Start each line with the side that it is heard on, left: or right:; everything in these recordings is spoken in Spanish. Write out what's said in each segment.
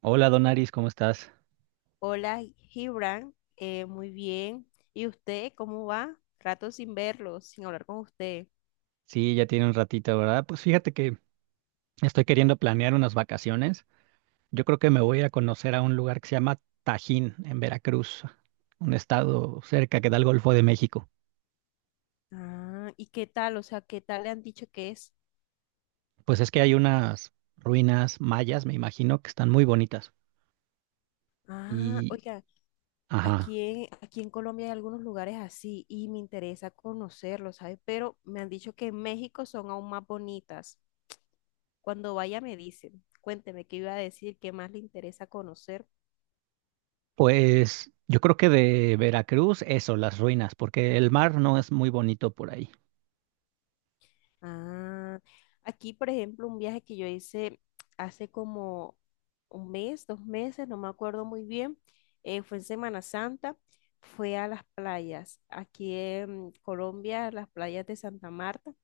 right: Hola Donaris, ¿cómo estás?
left: Hola, Gibran. Muy bien. ¿Y usted cómo va? Rato sin verlo, sin hablar con usted.
right: Sí, ya tiene un ratito, ¿verdad? Pues fíjate que estoy queriendo planear unas vacaciones. Yo creo que me voy a ir a conocer a un lugar que se llama Tajín, en Veracruz, un estado cerca que da al Golfo de México.
left: Ah, ¿y qué tal? O sea, ¿qué tal le han dicho que es?
right: Pues es que hay unas ruinas mayas, me imagino, que están muy bonitas.
left: Ah,
right: Y,
left: oiga,
right: ajá,
left: aquí en Colombia hay algunos lugares así y me interesa conocerlos, ¿sabes? Pero me han dicho que en México son aún más bonitas. Cuando vaya me dicen, cuénteme qué iba a decir, qué más le interesa conocer.
right: pues yo creo que de Veracruz, eso, las ruinas, porque el mar no es muy bonito por ahí.
left: Ah, aquí, por ejemplo, un viaje que yo hice hace como un mes, dos meses, no me acuerdo muy bien, fue en Semana Santa, fue a las playas, aquí en Colombia, las playas de Santa Marta,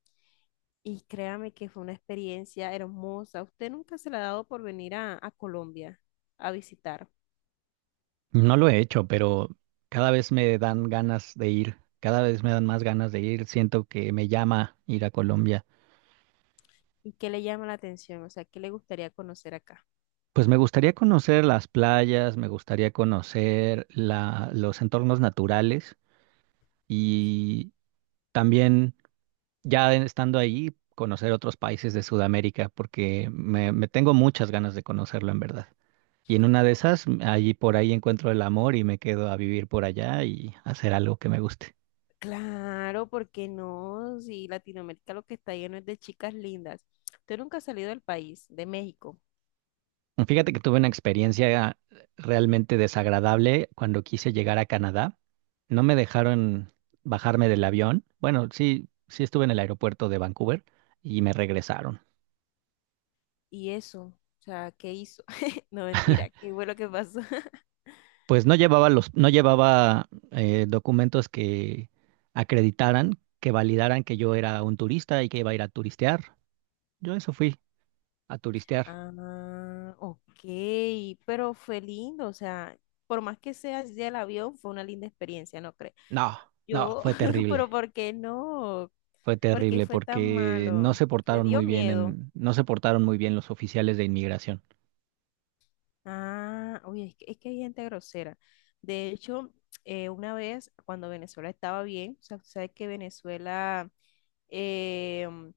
left: y créame que fue una experiencia hermosa. ¿Usted nunca se le ha dado por venir a Colombia a visitar?
right: No lo he hecho, pero cada vez me dan ganas de ir, cada vez me dan más ganas de ir, siento que me llama ir a Colombia.
left: ¿Y qué le llama la atención? O sea, ¿qué le gustaría conocer acá?
right: Pues me gustaría conocer las playas, me gustaría conocer los entornos naturales y también ya estando ahí, conocer otros países de Sudamérica, porque me tengo muchas ganas de conocerlo en verdad. Y en una de esas, allí por ahí encuentro el amor y me quedo a vivir por allá y hacer algo que me guste.
left: Claro, ¿porque no? Si Latinoamérica lo que está lleno es de chicas lindas. Usted nunca ha salido del país, de México.
right: Fíjate que tuve una experiencia realmente desagradable cuando quise llegar a Canadá. No me dejaron bajarme del avión. Bueno, sí, sí estuve en el aeropuerto de Vancouver y me regresaron.
left: ¿Y eso? O sea, ¿qué hizo? No, mentira, ¿qué fue lo que pasó?
right: Pues no llevaba los, no llevaba documentos que acreditaran, que validaran que yo era un turista y que iba a ir a turistear. Yo eso fui a turistear.
left: Ah, ok, pero fue lindo, o sea, por más que sea así el avión, fue una linda experiencia, ¿no cree?
right: No, no,
left: Yo,
right: fue
left: pero
right: terrible.
left: ¿por qué no?
right: Fue
left: ¿Por qué
right: terrible
left: fue tan
right: porque no
left: malo?
right: se
left: ¿Le
right: portaron
left: dio
right: muy bien
left: miedo?
right: en, no se portaron muy bien los oficiales de inmigración.
left: Ah, oye, es que hay gente grosera. De hecho, una vez cuando Venezuela estaba bien, o sea, tú sabes que Venezuela em,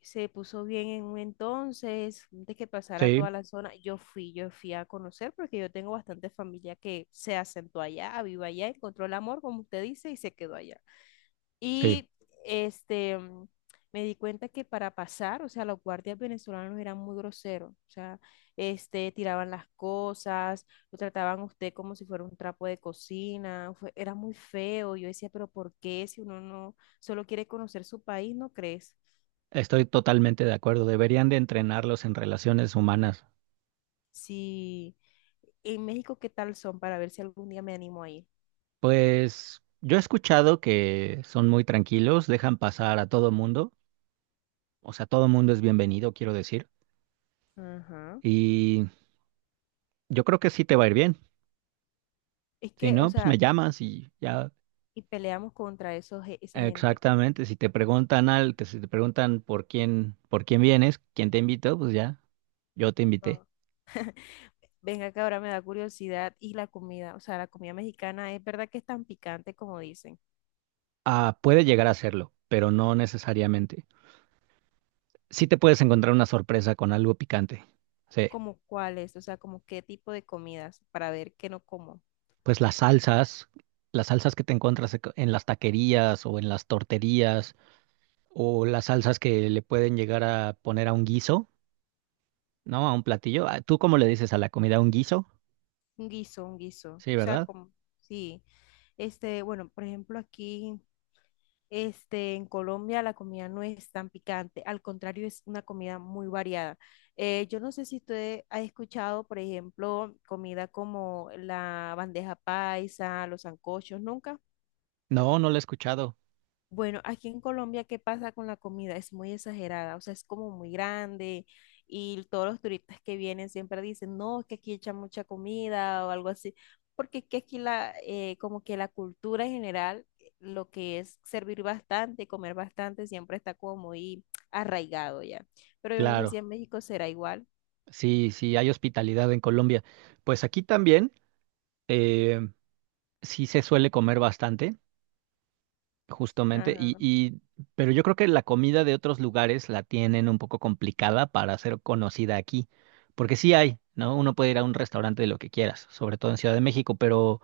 left: se puso bien en un entonces, antes que pasara
right: Sí,
left: toda la zona, yo fui a conocer porque yo tengo bastante familia que se asentó allá, vive allá, encontró el amor, como usted dice, y se quedó allá.
right: sí,
left: Y este, me di cuenta que para pasar, o sea, los guardias venezolanos eran muy groseros, o sea, este, tiraban las cosas, lo trataban a usted como si fuera un trapo de cocina, era muy feo. Yo decía, pero ¿por qué si uno no solo quiere conocer su país, no crees?
right: estoy totalmente de acuerdo. Deberían de entrenarlos en relaciones humanas.
left: Si en México, ¿qué tal son para ver si algún día me animo a ir?
right: Pues yo he escuchado que son muy tranquilos, dejan pasar a todo mundo. O sea, todo mundo es bienvenido, quiero decir.
left: Ajá.
right: Y yo creo que sí te va a ir bien.
left: Es
right: Si
left: que, o
right: no, pues me
left: sea,
right: llamas y ya.
left: y peleamos contra esos, esa gente.
right: Exactamente. Si te preguntan al, que si te preguntan por quién vienes, quién te invitó, pues ya, yo te invité.
left: Venga, que ahora me da curiosidad. Y la comida, o sea, la comida mexicana, ¿es verdad que es tan picante como dicen?
right: Ah, puede llegar a serlo, pero no necesariamente. Sí te puedes encontrar una sorpresa con algo picante. Sí,
left: ¿Como cuáles? O sea, como qué tipo de comidas para ver qué no como.
right: pues las salsas que te encuentras en las taquerías o en las torterías o las salsas que le pueden llegar a poner a un guiso, ¿no? A un platillo. Ah, ¿tú cómo le dices a la comida un guiso?
left: Un guiso, un guiso.
right: Sí,
left: O sea,
right: ¿verdad?
left: como, sí. Este, bueno, por ejemplo, aquí, este, en Colombia la comida no es tan picante. Al contrario, es una comida muy variada. Yo no sé si usted ha escuchado, por ejemplo, comida como la bandeja paisa, los sancochos. ¿Nunca?
right: No, no lo he escuchado.
left: Bueno, aquí en Colombia, ¿qué pasa con la comida? Es muy exagerada, o sea, es como muy grande y todos los turistas que vienen siempre dicen, no, es que aquí echan mucha comida o algo así, porque es que aquí la, como que la cultura en general, lo que es servir bastante, comer bastante, siempre está como muy arraigado ya. Pero yo no sé si
right: Claro,
left: en México será igual.
right: sí, sí, hay hospitalidad en Colombia. Pues aquí también eh, sí se suele comer bastante. Justamente,
left: Ajá.
right: pero yo creo que la comida de otros lugares la tienen un poco complicada para ser conocida aquí, porque sí hay, ¿no? Uno puede ir a un restaurante de lo que quieras, sobre todo en Ciudad de México,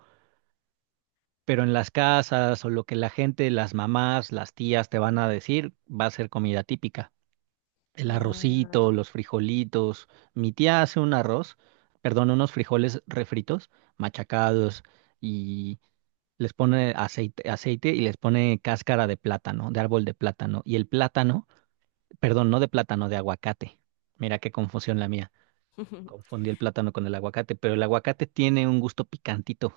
right: pero en las casas o lo que la gente, las mamás, las tías te van a decir, va a ser comida típica. El arrocito,
left: Ah.
right: los frijolitos. Mi tía hace un arroz, perdón, unos frijoles refritos, machacados les pone aceite, aceite y les pone cáscara de plátano, de árbol de plátano. Y el plátano, perdón, no de plátano, de aguacate. Mira qué confusión la mía. Confundí el plátano con el aguacate, pero el aguacate tiene un gusto picantito.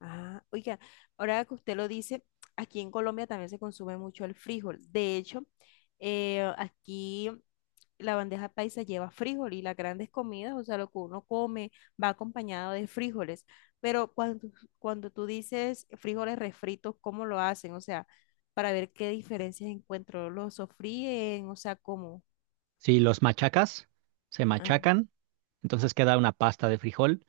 left: Ah, oiga, ahora que usted lo dice, aquí en Colombia también se consume mucho el frijol. De hecho, aquí la bandeja paisa lleva frijol y las grandes comidas, o sea, lo que uno come va acompañado de frijoles. Pero cuando tú dices frijoles refritos, ¿cómo lo hacen? O sea, para ver qué diferencias encuentro, ¿lo sofríen? O sea, ¿cómo?
right: Si los machacas, se
left: Ah,
right: machacan, entonces queda una pasta de frijol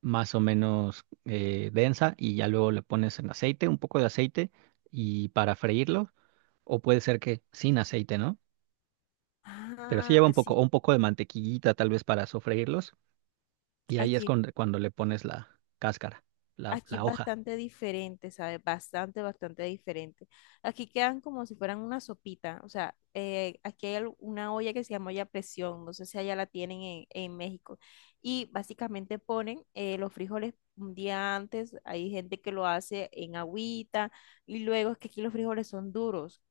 right: más o menos densa y ya luego le pones en aceite, un poco de aceite y para freírlo, o puede ser que sin aceite, ¿no? Pero sí
left: ah,
right: lleva un poco, o
left: sí,
right: un poco de mantequillita tal vez para sofreírlos. Y ahí es
left: aquí
right: cuando, cuando le pones la cáscara,
left: aquí es
right: la hoja.
left: bastante diferente, ¿sabes? Bastante, bastante diferente. Aquí quedan como si fueran una sopita. O sea, aquí hay una olla que se llama olla a presión. No sé si allá la tienen en México. Y básicamente ponen los frijoles un día antes. Hay gente que lo hace en agüita. Y luego es que aquí los frijoles son duros.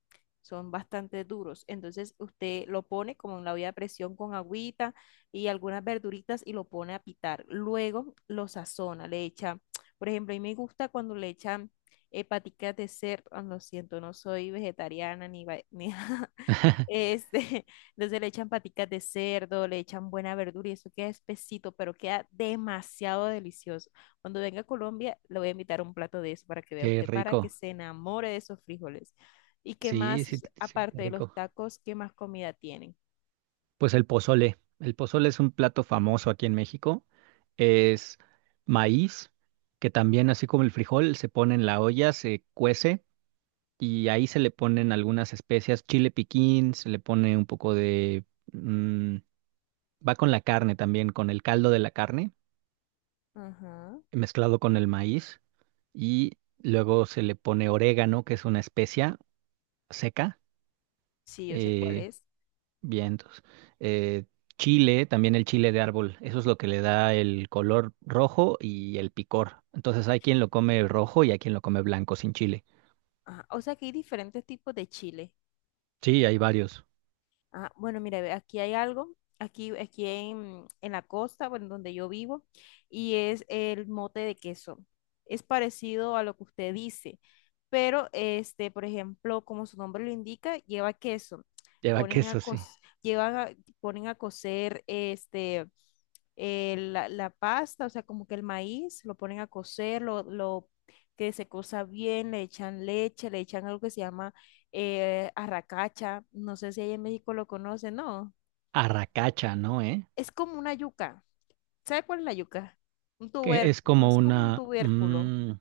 left: Son bastante duros. Entonces usted lo pone como en la olla a presión con agüita y algunas verduritas y lo pone a pitar. Luego lo sazona, le echa. Por ejemplo, a mí me gusta cuando le echan paticas de cerdo. Ah, lo siento, no soy vegetariana ni este, entonces le echan paticas de cerdo, le echan buena verdura y eso queda espesito, pero queda demasiado delicioso. Cuando venga a Colombia, le voy a invitar un plato de eso para que vea
right: Qué
left: usted, para que
right: rico.
left: se enamore de esos frijoles. ¿Y qué
right: Sí, sí,
left: más,
right: sí, qué
left: aparte de los
right: rico.
left: tacos, qué más comida tienen?
right: Pues el pozole. El pozole es un plato famoso aquí en México. Es maíz, que también, así como el frijol, se pone en la olla, se cuece y ahí se le ponen algunas especias, chile piquín, se le pone un poco de... mm, va con la carne también, con el caldo de la carne,
left: Ajá.
right: mezclado con el maíz y luego se le pone orégano, que es una especia seca.
left: Sí, yo sé cuál
right: Eh,
left: es.
right: vientos. Eh, chile, también el chile de árbol, eso es lo que le da el color rojo y el picor. Entonces hay quien lo come rojo y hay quien lo come blanco sin chile.
left: Ajá, o sea que hay diferentes tipos de chile.
right: Sí, hay varios.
left: Ah, bueno, mira, ve, aquí hay algo, aquí, en la costa, bueno, donde yo vivo, y es el mote de queso. Es parecido a lo que usted dice, pero este, por ejemplo, como su nombre lo indica, lleva queso.
right: Lleva
left: Ponen a
right: queso,
left: co-
right: sí.
left: llevan a- ponen a cocer este la pasta, o sea, como que el maíz, lo ponen a cocer, lo que se cosa bien, le echan leche, le echan algo que se llama arracacha, no sé si allá en México lo conocen, no,
right: Arracacha, ¿no? ¿Eh?
left: es como una yuca. ¿Sabe cuál es la yuca? Un
right: Que es
left: tubérculo,
right: como
left: es como un
right: una...
left: tubérculo.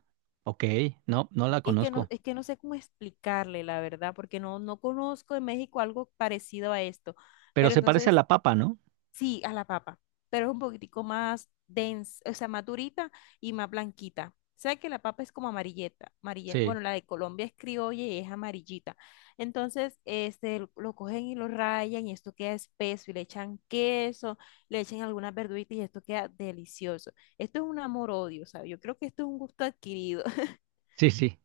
right: ok, no, no la conozco.
left: Es que no sé cómo explicarle, la verdad, porque no, no conozco en México algo parecido a esto.
right: Pero
left: Pero
right: se parece a
left: entonces
right: la papa, ¿no?
left: sí, a la papa, pero es un poquitico más densa, o sea, más durita y más blanquita. ¿Sabes que la papa es como amarilleta?
right: Sí,
left: Bueno, la de Colombia es criolla y es amarillita. Entonces, este, lo cogen y lo rayan y esto queda espeso y le echan queso, le echan algunas verduritas y esto queda delicioso. Esto es un amor-odio, ¿sabes? Yo creo que esto es un gusto adquirido.
right: sí, sí,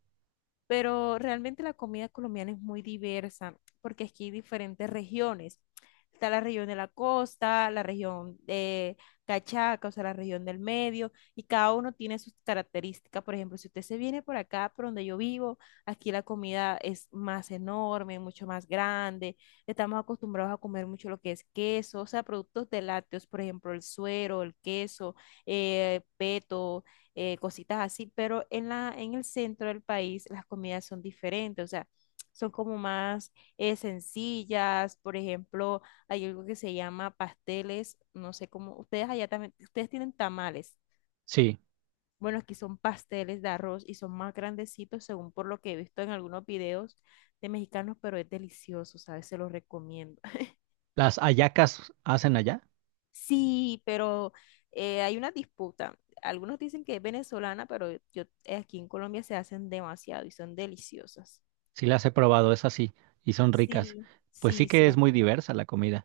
left: Pero realmente la comida colombiana es muy diversa porque aquí hay diferentes regiones. Está la región de la costa, la región de Cachaca, o sea, la región del medio, y cada uno tiene sus características. Por ejemplo, si usted se viene por acá, por donde yo vivo, aquí la comida es más enorme, mucho más grande. Estamos acostumbrados a comer mucho lo que es queso, o sea, productos de lácteos, por ejemplo, el suero, el queso, peto cositas así, pero en en el centro del país las comidas son diferentes, o sea, son como más sencillas, por ejemplo, hay algo que se llama pasteles, no sé cómo, ustedes allá también, ustedes tienen tamales,
right: sí.
left: bueno, aquí son pasteles de arroz y son más grandecitos según por lo que he visto en algunos videos de mexicanos, pero es delicioso, ¿sabes? Se los recomiendo.
right: Las hallacas hacen allá.
left: Sí, pero hay una disputa. Algunos dicen que es venezolana, pero yo aquí en Colombia se hacen demasiado y son deliciosas.
right: Sí las he probado, es así. Y son ricas.
left: Sí,
right: Pues sí
left: sí,
right: que
left: sí,
right: es muy
left: aquí las-
right: diversa la comida.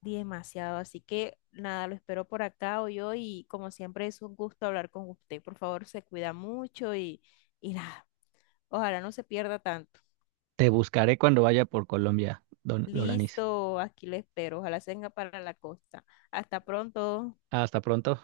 left: demasiado. Así que nada, lo espero por acá hoy yo y como siempre es un gusto hablar con usted. Por favor, se cuida mucho y nada, ojalá no se pierda tanto.
right: Te buscaré cuando vaya por Colombia, don Loranis.
left: Listo, aquí le espero. Ojalá se venga para la costa. Hasta pronto.
right: Hasta pronto.